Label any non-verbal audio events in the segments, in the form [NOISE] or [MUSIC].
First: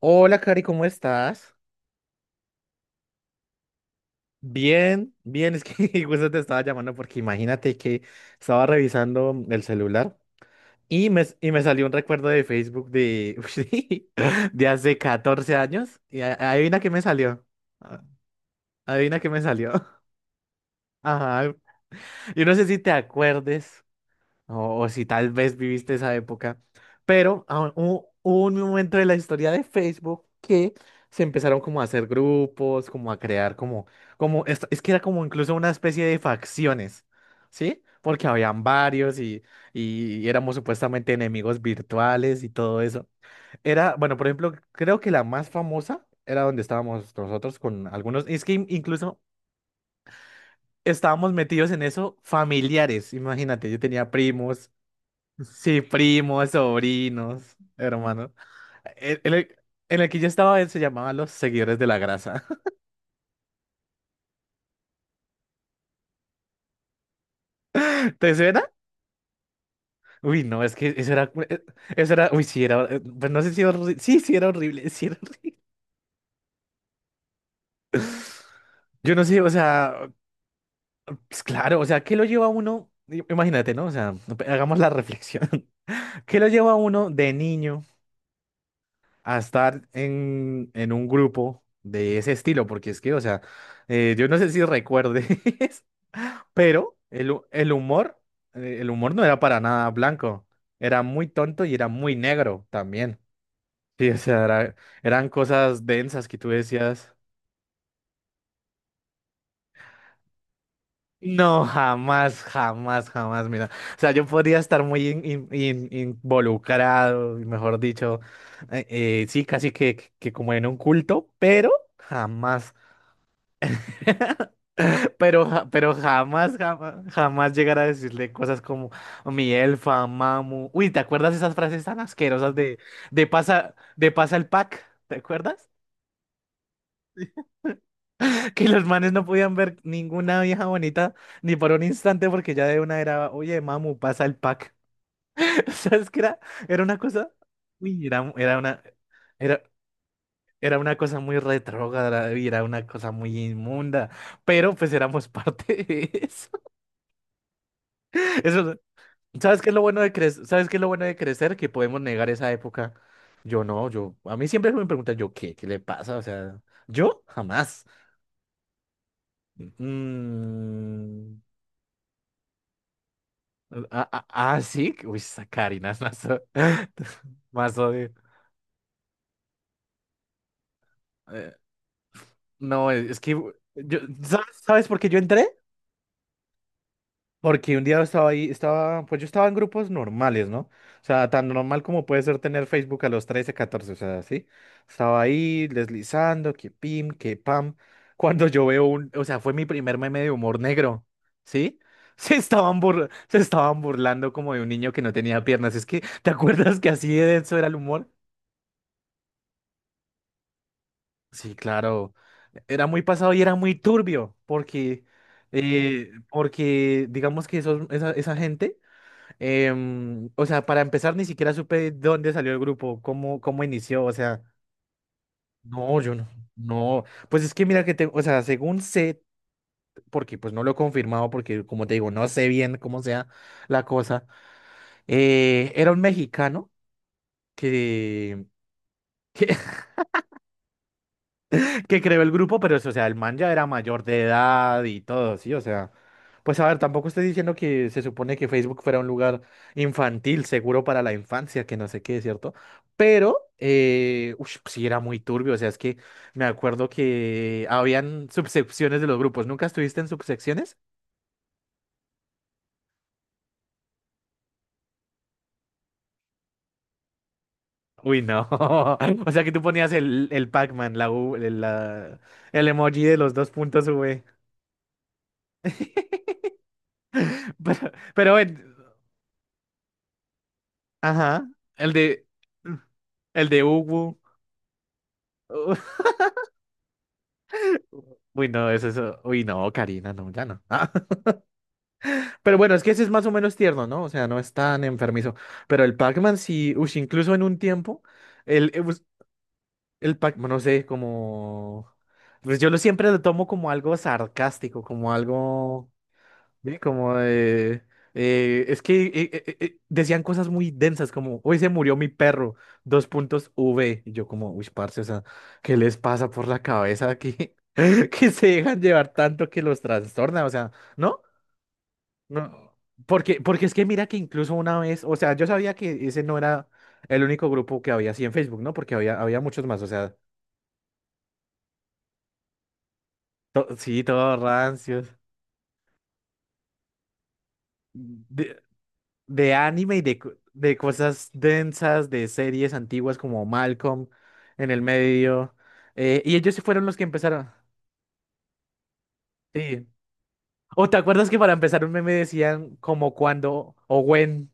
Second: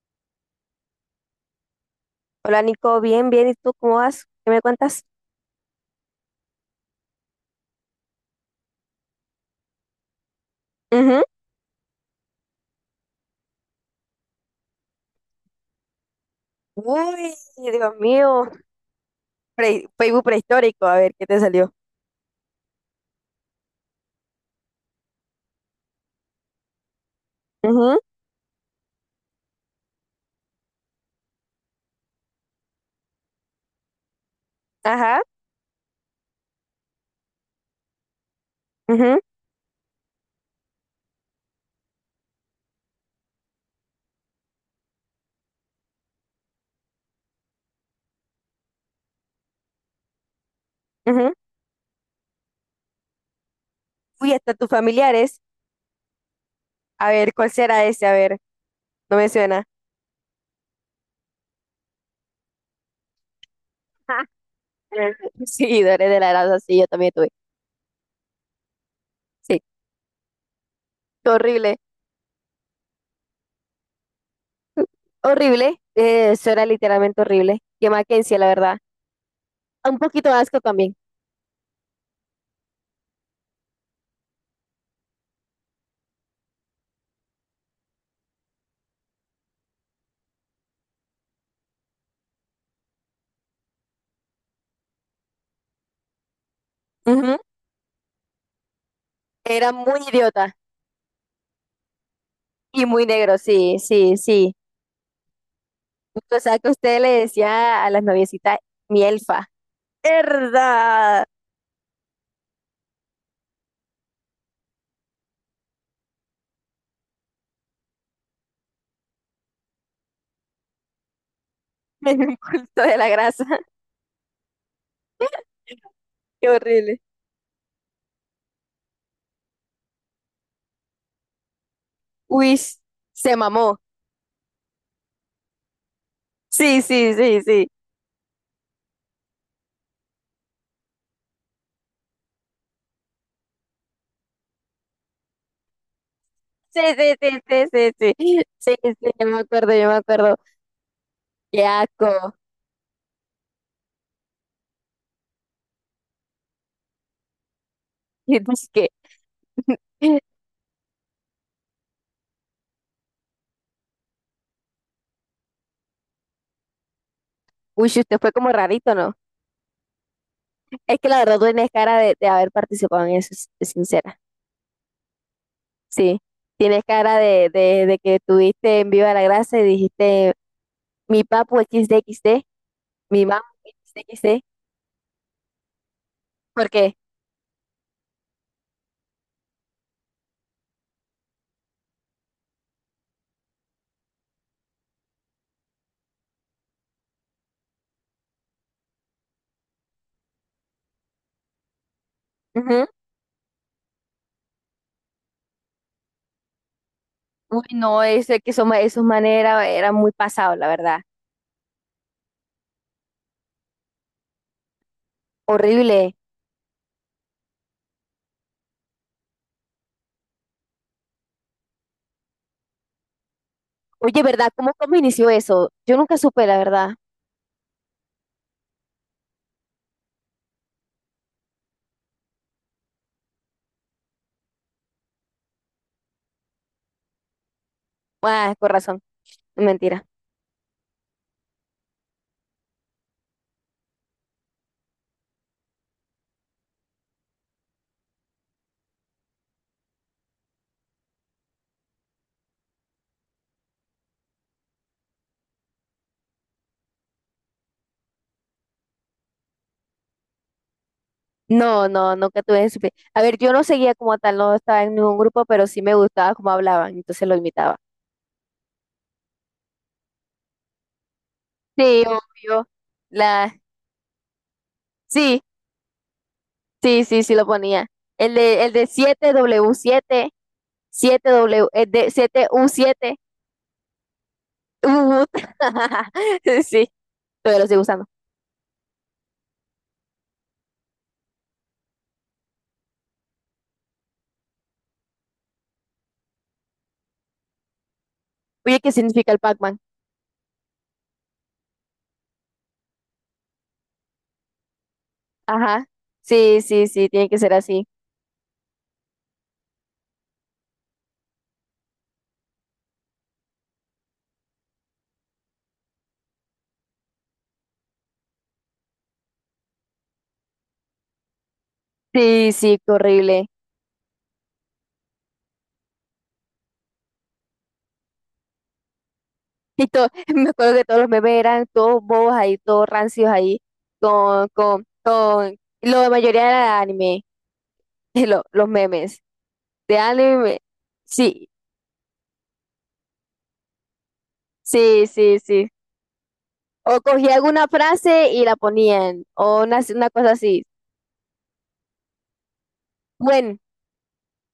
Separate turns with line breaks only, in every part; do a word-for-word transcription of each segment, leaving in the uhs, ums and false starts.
Hola, Cari, ¿cómo estás?
Hola Nico, bien, bien. ¿Y tú cómo vas? ¿Qué me cuentas?
Bien, bien, es que [LAUGHS] justo te estaba llamando porque imagínate que estaba revisando el celular y
Ujú.
me, y me salió un recuerdo de Facebook de, [LAUGHS] de hace catorce años y a- adivina qué
Uy,
me salió.
Dios
a-
mío.
Adivina qué me salió.
Pre-
[LAUGHS]
Facebook prehistórico, a ver qué te
Ajá.
salió.
Yo no sé si te acuerdes. O, o si tal vez viviste esa época. Pero ah,
Ujú.
hubo, hubo un momento de la historia de Facebook que se empezaron como a hacer grupos, como a crear como, como, es, es que era
Ajá.
como incluso una especie de facciones, ¿sí? Porque habían varios
Ujú.
y, y éramos supuestamente enemigos virtuales y todo eso. Era, bueno, por ejemplo, creo que la más famosa era donde estábamos nosotros con algunos, es que in- incluso estábamos
Ujú.
metidos en eso familiares, imagínate, yo tenía
Uy, hasta tus
primos.
familiares.
Sí, primos,
A ver, ¿cuál
sobrinos,
será ese? A
hermanos.
ver, no
En
me
en el,
suena.
en el que yo estaba, él se llamaba Los Seguidores de la Grasa.
[LAUGHS] Seguidores de la grasa, sí, yo también tuve.
[LAUGHS] ¿Te suena?
Sí,
Uy, no, es que eso era, eh,
horrible.
eso era, uy, sí, era, eh, pues no sé si horrible, sí, sí era horrible, [LAUGHS] sí era horrible.
Horrible. Eh, eso era literalmente horrible. Que Mackenzie, la verdad.
[LAUGHS] Yo no sé, o
Un
sea,
poquito de asco también.
pues claro, o sea, ¿qué lo lleva a uno? I- Imagínate, ¿no? O sea, hagamos la reflexión. [LAUGHS] ¿Qué lo lleva a uno de niño a estar en, en un grupo de ese estilo? Porque es que, o sea, eh, yo no sé si recuerdes, [LAUGHS] pero el,
Ujú.
hu- el humor, eh, el humor no era para
Era
nada
muy
blanco,
idiota
era muy tonto y era muy negro
y muy
también.
negro, sí,
Sí,
sí,
o sea,
sí.
era- eran cosas densas que
O
tú
sea, que usted le
decías.
decía a las noviecitas, mi elfa. ¡Herda! [LAUGHS]
No, jamás, jamás, jamás, mira. O sea, yo podría estar muy in- in- in- involucrado, mejor dicho, eh, eh, sí, casi que, que como en un culto, pero
Me dio
jamás.
culto [LAUGHS] de la grasa.
[LAUGHS] Pero, ja-
[LAUGHS]
pero
Qué
jamás, jamás,
horrible.
jamás llegar a decirle cosas como mi elfa, mamu. Uy, ¿te acuerdas esas frases tan asquerosas
Uy,
de, de
se
pasa,
mamó.
de pasa el pack? ¿Te acuerdas?
Sí, sí, sí,
[LAUGHS]
sí.
Que los manes no podían ver ninguna vieja bonita ni por un instante porque ya de una era, oye, mamu, pasa el pack. [LAUGHS] ¿Sabes qué era?
Sí,
Era una
sí,
cosa,
sí, sí, sí,
uy,
sí.
era, era
Sí,
una,
sí, yo me
era,
acuerdo, yo me acuerdo.
era una cosa muy
Qué
retrógrada
asco.
y
[LAUGHS]
era una cosa muy inmunda, pero pues éramos [LAUGHS] parte de eso.
Y
[LAUGHS]
pues
Eso.
que,
¿Sabes qué es lo bueno
[LAUGHS]
de crecer? ¿Sabes qué es lo bueno de crecer? Que podemos negar esa época. Yo no, yo, a mí siempre me preguntan, yo, ¿qué? ¿Qué le pasa? O sea, yo jamás.
uy, usted fue como rarito, ¿no? Es que la verdad
Mm,
tú tienes cara de, de haber participado en eso, si-
ah,
sincera.
ah, ah, sí, uy, esa Karina es
Sí.
más, o-
Tienes
[LAUGHS]
cara de,
más
de, de
odio.
que tuviste en Viva la Grasa y dijiste, mi
Eh,
papu equis de equis de.
no, es
Mi
que
mamá,
yo,
sí, sí,
¿sabes, sabes por qué yo entré?
porque,
Porque un día estaba ahí, estaba, pues yo estaba en grupos normales, ¿no? O sea, tan normal como puede ser tener Facebook a los trece catorce, o sea, sí. Estaba ahí deslizando, que pim, que pam. Cuando yo veo un, o sea, fue mi primer meme de humor negro, ¿sí? [LAUGHS] Se estaban
ujú.
burla- se estaban burlando como de un niño que no tenía piernas. Es que, ¿te acuerdas que así de denso
Uy,
era el
no,
humor?
eso es que eso, esos manes era, muy pasado, la verdad.
Sí, claro. Era muy pasado y era muy turbio, porque, eh,
Horrible.
porque digamos que esos, esa esa gente. Em, o sea, para empezar, ni siquiera supe dónde salió el grupo, cómo, cómo inició, o
Oye,
sea,
¿verdad? ¿Cómo, cómo inició eso? Yo
no, yo
nunca
no,
supe, la verdad.
no, pues es que mira que te, o sea, según sé, porque pues no lo he confirmado, porque como te digo, no sé bien cómo sea la cosa, eh, era un mexicano que,
Ah, con razón,
[LAUGHS] que
mentira.
que creó el grupo, pero eso, o sea, el man ya era mayor de edad y todo, sí, o sea, pues a ver, tampoco estoy diciendo que se supone que Facebook fuera un lugar infantil, seguro para la infancia, que no sé qué, ¿cierto? Pero, eh, ush, sí era muy turbio, o sea, es que me acuerdo que habían subsecciones de los grupos, ¿nunca estuviste en subsecciones?
No, no, nunca tuve supe. A ver, yo no seguía como tal, no estaba en ningún grupo, pero sí me gustaba cómo hablaban, entonces lo imitaba.
Uy, no, [LAUGHS] o sea, que tú ponías el, el Pac-Man, la, U-
Sí,
la-
obvio.
el emoji de los dos
La,
puntos V.
sí, sí, sí, sí lo
[LAUGHS]
ponía.
Pero, pero
El
bueno,
de, el de siete w siete, siete
Ajá.
w el
El
de
de.
siete u siete.
El de Ubu.
Uh, [LAUGHS]
[LAUGHS]
sí, todavía lo estoy usando.
Uy, no, es eso. Uy, no, Karina, no, ya no. Ah, [LAUGHS] pero bueno, es que ese es más o menos tierno, ¿no? O sea, no es tan enfermizo. Pero el Pac-Man sí, uy, incluso en un tiempo, el,
Oye,
eh,
¿qué
pues,
significa el Pac-Man?
el Pac-Man, no sé, como... Pues yo lo siempre lo tomo como algo sarcástico, como
Ajá.
algo...
Sí,
Sí,
sí, sí,
como
tiene que ser
de...
así.
eh, es que eh, eh, eh, eh, decían cosas muy densas, como, hoy se murió mi perro, dos puntos V. Y yo como, uy, parce, o sea, ¿qué les pasa por la cabeza aquí? [LAUGHS] Que se dejan llevar tanto que los trastorna, o sea, ¿no?
Sí,
No.
sí, qué
Porque,
horrible.
porque es que mira que incluso una vez, o sea, yo sabía que ese no era el único grupo que había así en Facebook, ¿no? Porque había, había muchos más, o
Y todo,
sea,
[LAUGHS] me acuerdo que todos los memes eran todos bobos ahí, todos rancios ahí,
to- sí, todos
con, con,
rancios.
con, la mayoría era anime, [LAUGHS] lo- los memes
De anime
de
y de, co-
anime.
de cosas
Sí,
densas, de series antiguas como Malcolm en el
sí, sí,
medio.
sí.
eh, y ellos sí fueron los
O
que
cogía
empezaron.
alguna frase y la ponían, o una,
Sí.
una cosa así.
¿O te acuerdas que para empezar un meme decían como
Buen,
cuando o when,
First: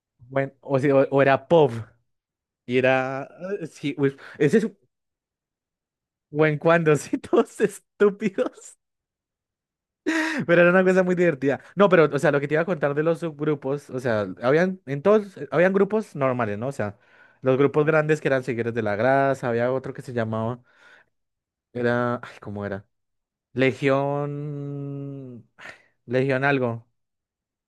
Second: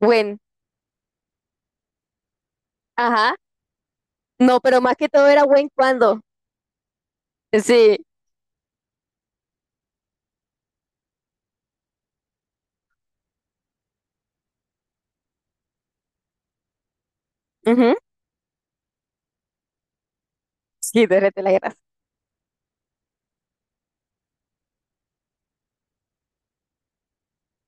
buen,
when o, si- o- o era pop y era
ajá.
eh, sí, uy, ese
No,
es
pero más que todo era buen cuando.
when cuando, [LAUGHS] sí, todos
Sí.
estúpidos. Pero era una cosa muy divertida. No, pero, o sea, lo que te iba a contar de los subgrupos, o sea, habían, en todos, eh, habían grupos normales, ¿no? O sea, los grupos
Ujú.
grandes que eran Seguidores de la Grasa, había otro que se llamaba,
Sí, derrete la grasa.
era, ay, ¿cómo era? Legión, Legión algo,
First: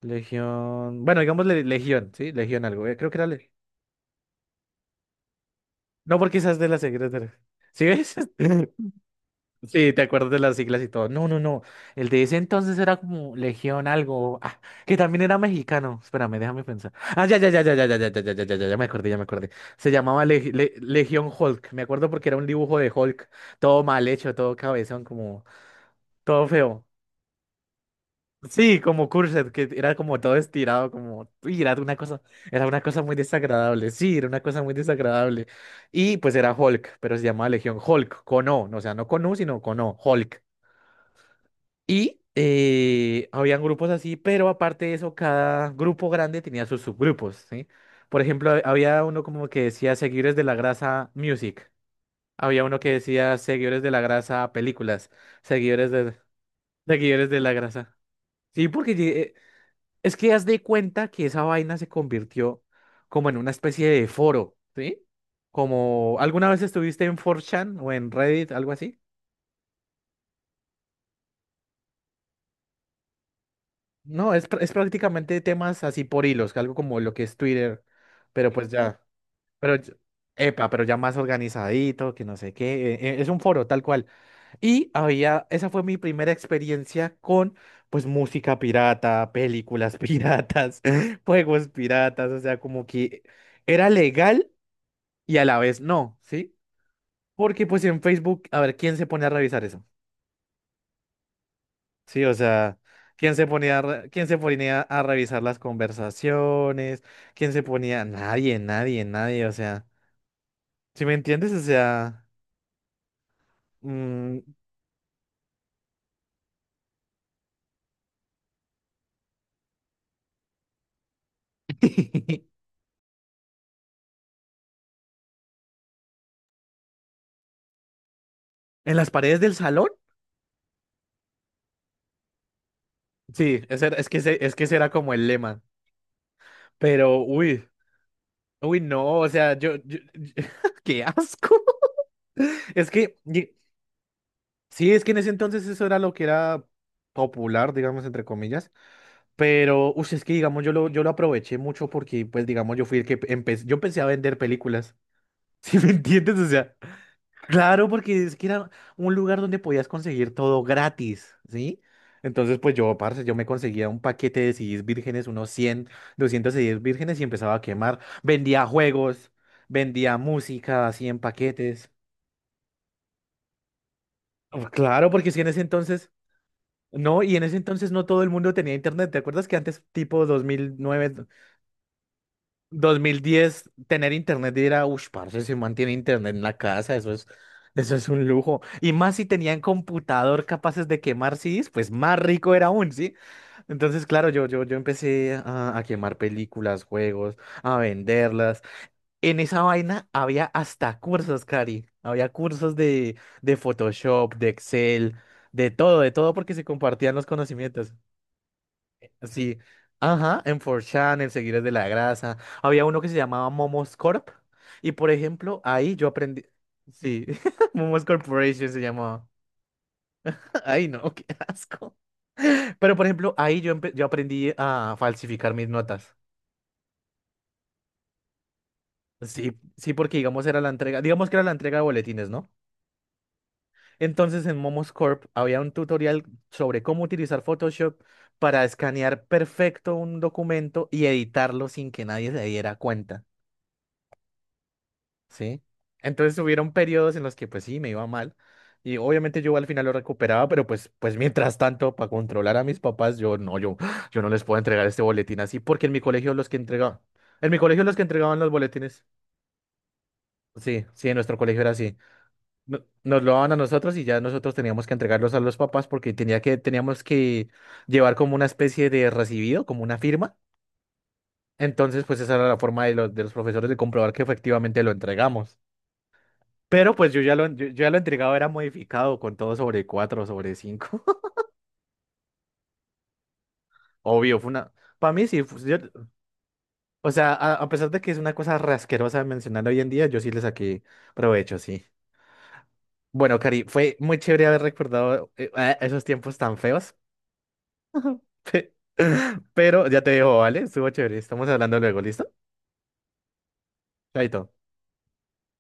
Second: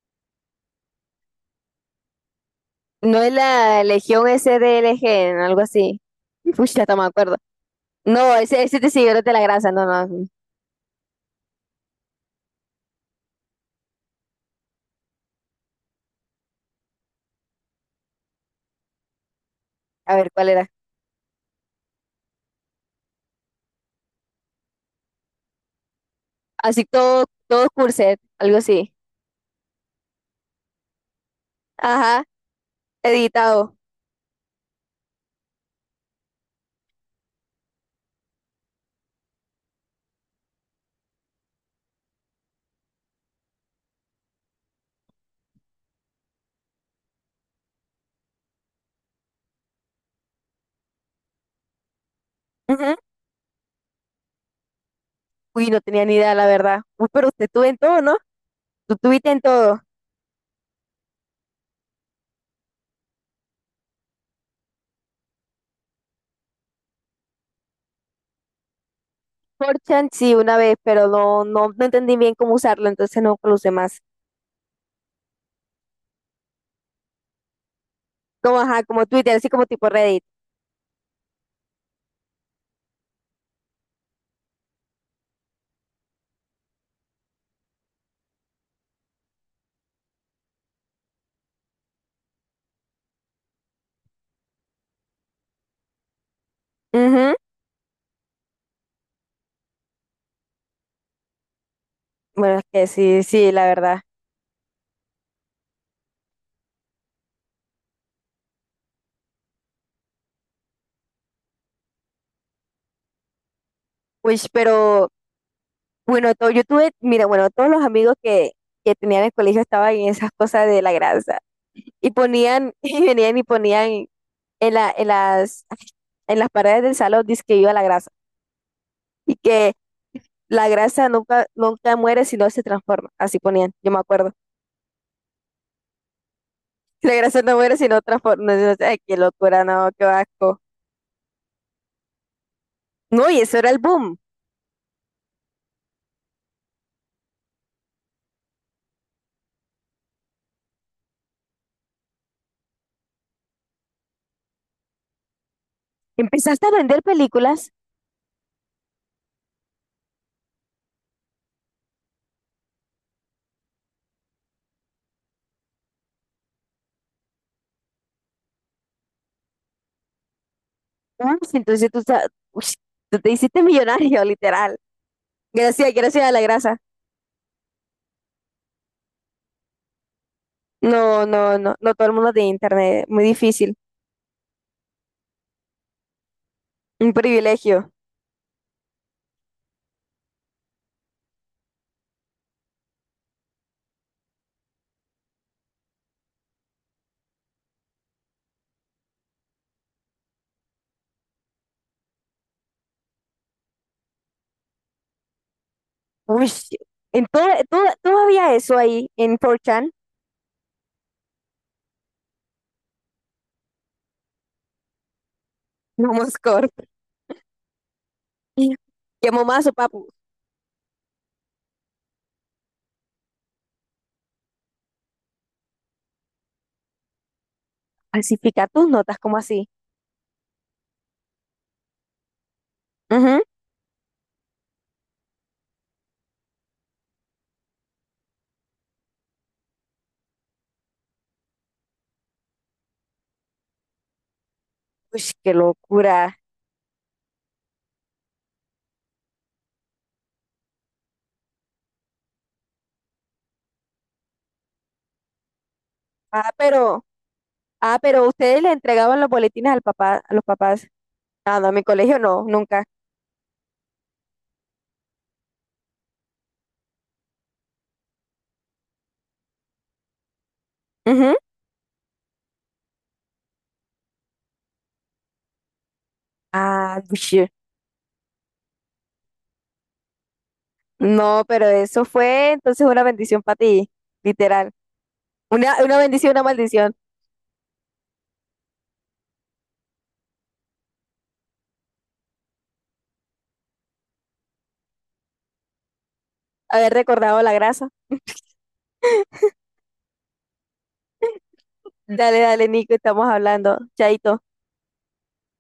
Legión, bueno, digamos le- Legión, ¿sí? Legión algo, eh, creo que
No
era,
es
le-
la Legión S D L G algo así.
no, porque esa es de las
Pucha, hasta me
Seguidores de la...
acuerdo.
¿Sí ves?
No, ese,
[LAUGHS]
ese te siguió de la grasa, no,
Sí, te
no.
acuerdas de las siglas y todo. No, no, no. El de ese entonces era como Legión algo. Ah, que también era mexicano. Espérame, déjame pensar. Ah, ya, ya, ya, ya, ya, ya, ya, ya, ya, ya, ya, ya, ya me acordé, ya me acordé. Se
A
llamaba
ver, ¿cuál
Leg-
era?
Le- Legión Hulk. Me acuerdo porque era un dibujo de Hulk. Todo mal hecho, todo cabezón, como todo feo.
Así todo, todo corset, algo
Sí,
así.
como Cursed, que era como todo estirado, como. Uy, era una cosa,
Ajá,
era una cosa muy
editado.
desagradable. Sí, era una cosa muy desagradable. Y pues era Hulk, pero se llamaba Legión Hulk, con O. No, o sea, no con U, sino con O, Hulk. Y eh, habían grupos así, pero aparte de eso, cada grupo grande tenía sus subgrupos, ¿sí? Por ejemplo, ha- había uno como que decía seguidores de la grasa music, había uno que
Ujú.
decía seguidores de la grasa películas,
Uy, no
seguidores
tenía ni
de,
idea, la verdad. Uy, pero
seguidores de
usted
la
tuvo en
grasa.
todo, ¿no?
Sí, porque
Tú tuviste
ye-
en todo.
es que haz de cuenta que esa vaina se convirtió como en una especie de foro, ¿sí? Como, ¿alguna vez estuviste en cuatro chan o en Reddit, algo así?
4 Sí, una vez, pero no, no, no entendí bien cómo usarlo, entonces no lo usé más.
No, es, pr- es prácticamente temas así por hilos, algo como lo que es Twitter, pero
Como,
pues
ajá,
ya,
como Twitter, así como
pero,
tipo
ya-
Reddit.
epa, pero ya más organizadito, que no sé qué, eh, eh, es un foro tal cual. Y había, esa fue mi primera experiencia con, pues, música pirata, películas piratas, [LAUGHS] juegos piratas, o sea, como que era legal y a la vez no, ¿sí?
Ujú.
Porque pues en Facebook, a ver, ¿quién se pone a revisar eso? Sí, o
Bueno, es
sea,
que sí,
¿quién se
sí, la
ponía a,
verdad.
re- quién se ponía a revisar las conversaciones? ¿Quién se ponía? Nadie, nadie, nadie, o sea, ¿sí me entiendes? O sea,
Uy,
mm,
pero bueno, todo, yo tuve, mira, bueno, todos los amigos que, que tenía en el colegio estaban en esas cosas de la grasa. Y
[LAUGHS]
ponían, [LAUGHS] y venían y ponían en la, en las, en las paredes del salón, dice que iba la grasa.
¿en las
Y
paredes del
que
salón?
la grasa nunca, nunca muere, sino se transforma. Así
Sí,
ponían,
ese
yo
era-
me
es que
acuerdo.
ese, es
[LAUGHS]
que ese era como el lema,
La
pero
grasa no
uy,
muere, sino transforma. No, no,
uy,
ay, qué
no, o sea,
locura,
yo,
no,
yo-
qué
yo-
asco.
[LAUGHS] qué asco. [LAUGHS] Es que,
No, y
ye-
eso era el boom.
sí, es que en ese entonces eso era lo que era popular, digamos, entre comillas. Pero, uy, es que digamos, yo lo, yo lo aproveché mucho porque, pues, digamos, yo fui el que empecé, yo empecé a vender películas, [LAUGHS] ¿sí me entiendes? O
Empezaste a
sea,
vender películas.
claro, porque es que era un lugar donde podías conseguir todo gratis, ¿sí? Entonces, pues yo, parce, yo me conseguía un paquete de ce des vírgenes, unos cien, doscientos ce des vírgenes y empezaba a quemar. Vendía juegos, vendía música, así en
Uf,
paquetes.
entonces tú, sa- ush, tú te hiciste millonario, [LAUGHS]
Oh,
literal.
claro, porque si en ese
Gracias,
entonces,
gracias a la grasa.
no, y en ese entonces no todo el mundo tenía internet. ¿Te acuerdas que antes, tipo dos mil nueve,
No, no, no, no todo el mundo tiene internet, muy
dos mil diez,
difícil,
tener internet y era, uff, parce, se mantiene internet en la casa, eso
un
es,
privilegio.
eso es un lujo. Y más si tenían computador capaces de quemar ce des, pues más rico era aún, ¿sí? Entonces, claro, yo, yo, yo empecé a, a quemar películas, juegos, a venderlas. En esa vaina había hasta cursos, Cari. Había cursos de, de Photoshop, de Excel, de todo, de todo,
Uy,
porque se compartían los
en toda,
conocimientos.
toda- todavía eso ahí en
Sí,
cuatro chan,
ajá, en cuatro chan, en Seguidores de la Grasa. Había uno que se llamaba Momos corp. Y por ejemplo, ahí yo
[LAUGHS] no
aprendí.
corp.
Sí, [LAUGHS] Momos Corporation se llamaba.
Llamó más o papu,
[LAUGHS] Ay, no, qué asco. Pero por ejemplo, ahí yo, empe- yo aprendí a falsificar mis notas.
¿falsifica tus notas? Como
Sí,
así?
sí, porque digamos era la entrega, digamos que era la entrega de boletines, ¿no?
Ujú.
Entonces en Momos Corp había un tutorial sobre cómo utilizar Photoshop para escanear perfecto un documento y editarlo sin que nadie se diera cuenta.
Uy, qué
Sí. Entonces
locura.
hubieron periodos en los que pues sí, me iba mal. Y obviamente yo al final lo recuperaba, pero pues, pues mientras tanto, para controlar a mis papás, yo no, yo, yo no les puedo entregar este boletín así, porque en mi colegio los
Ah,
que entregaban,
pero,
en mi colegio los
ah,
que
pero
entregaban los
ustedes le
boletines,
entregaban los boletines al papá, a los
sí,
papás.
sí, en nuestro
Ah,
colegio
no,
era
en mi
así.
colegio no,
No-
nunca.
Nos lo daban a nosotros y ya nosotros teníamos que entregarlos a los papás porque tenía que, teníamos que llevar como una especie de recibido, como una firma.
Ujú.
Entonces, pues esa era la forma de los, de los profesores de comprobar que efectivamente lo entregamos. Pero
Ah,
pues yo ya lo,
uy,
yo, yo ya lo entregado era modificado con todo sobre cuatro sobre cinco. [LAUGHS]
no, pero eso fue entonces una bendición para ti,
Obvio, fue
literal.
una... Para mí sí, pues,
Una,
yo-
una bendición, una maldición,
o sea, a, a pesar de que es una cosa rasquerosa mencionar hoy en día, yo sí le saqué provecho, sí. Bueno, Cari, fue muy chévere haber recordado eh, eh, esos tiempos tan
haber
feos.
recordado la grasa.
[LAUGHS] Pero ya te dejo, ¿vale? Estuvo chévere. Estamos hablando luego, ¿listo?
Dale, dale, Nico, estamos hablando. Chaito.
Chaito.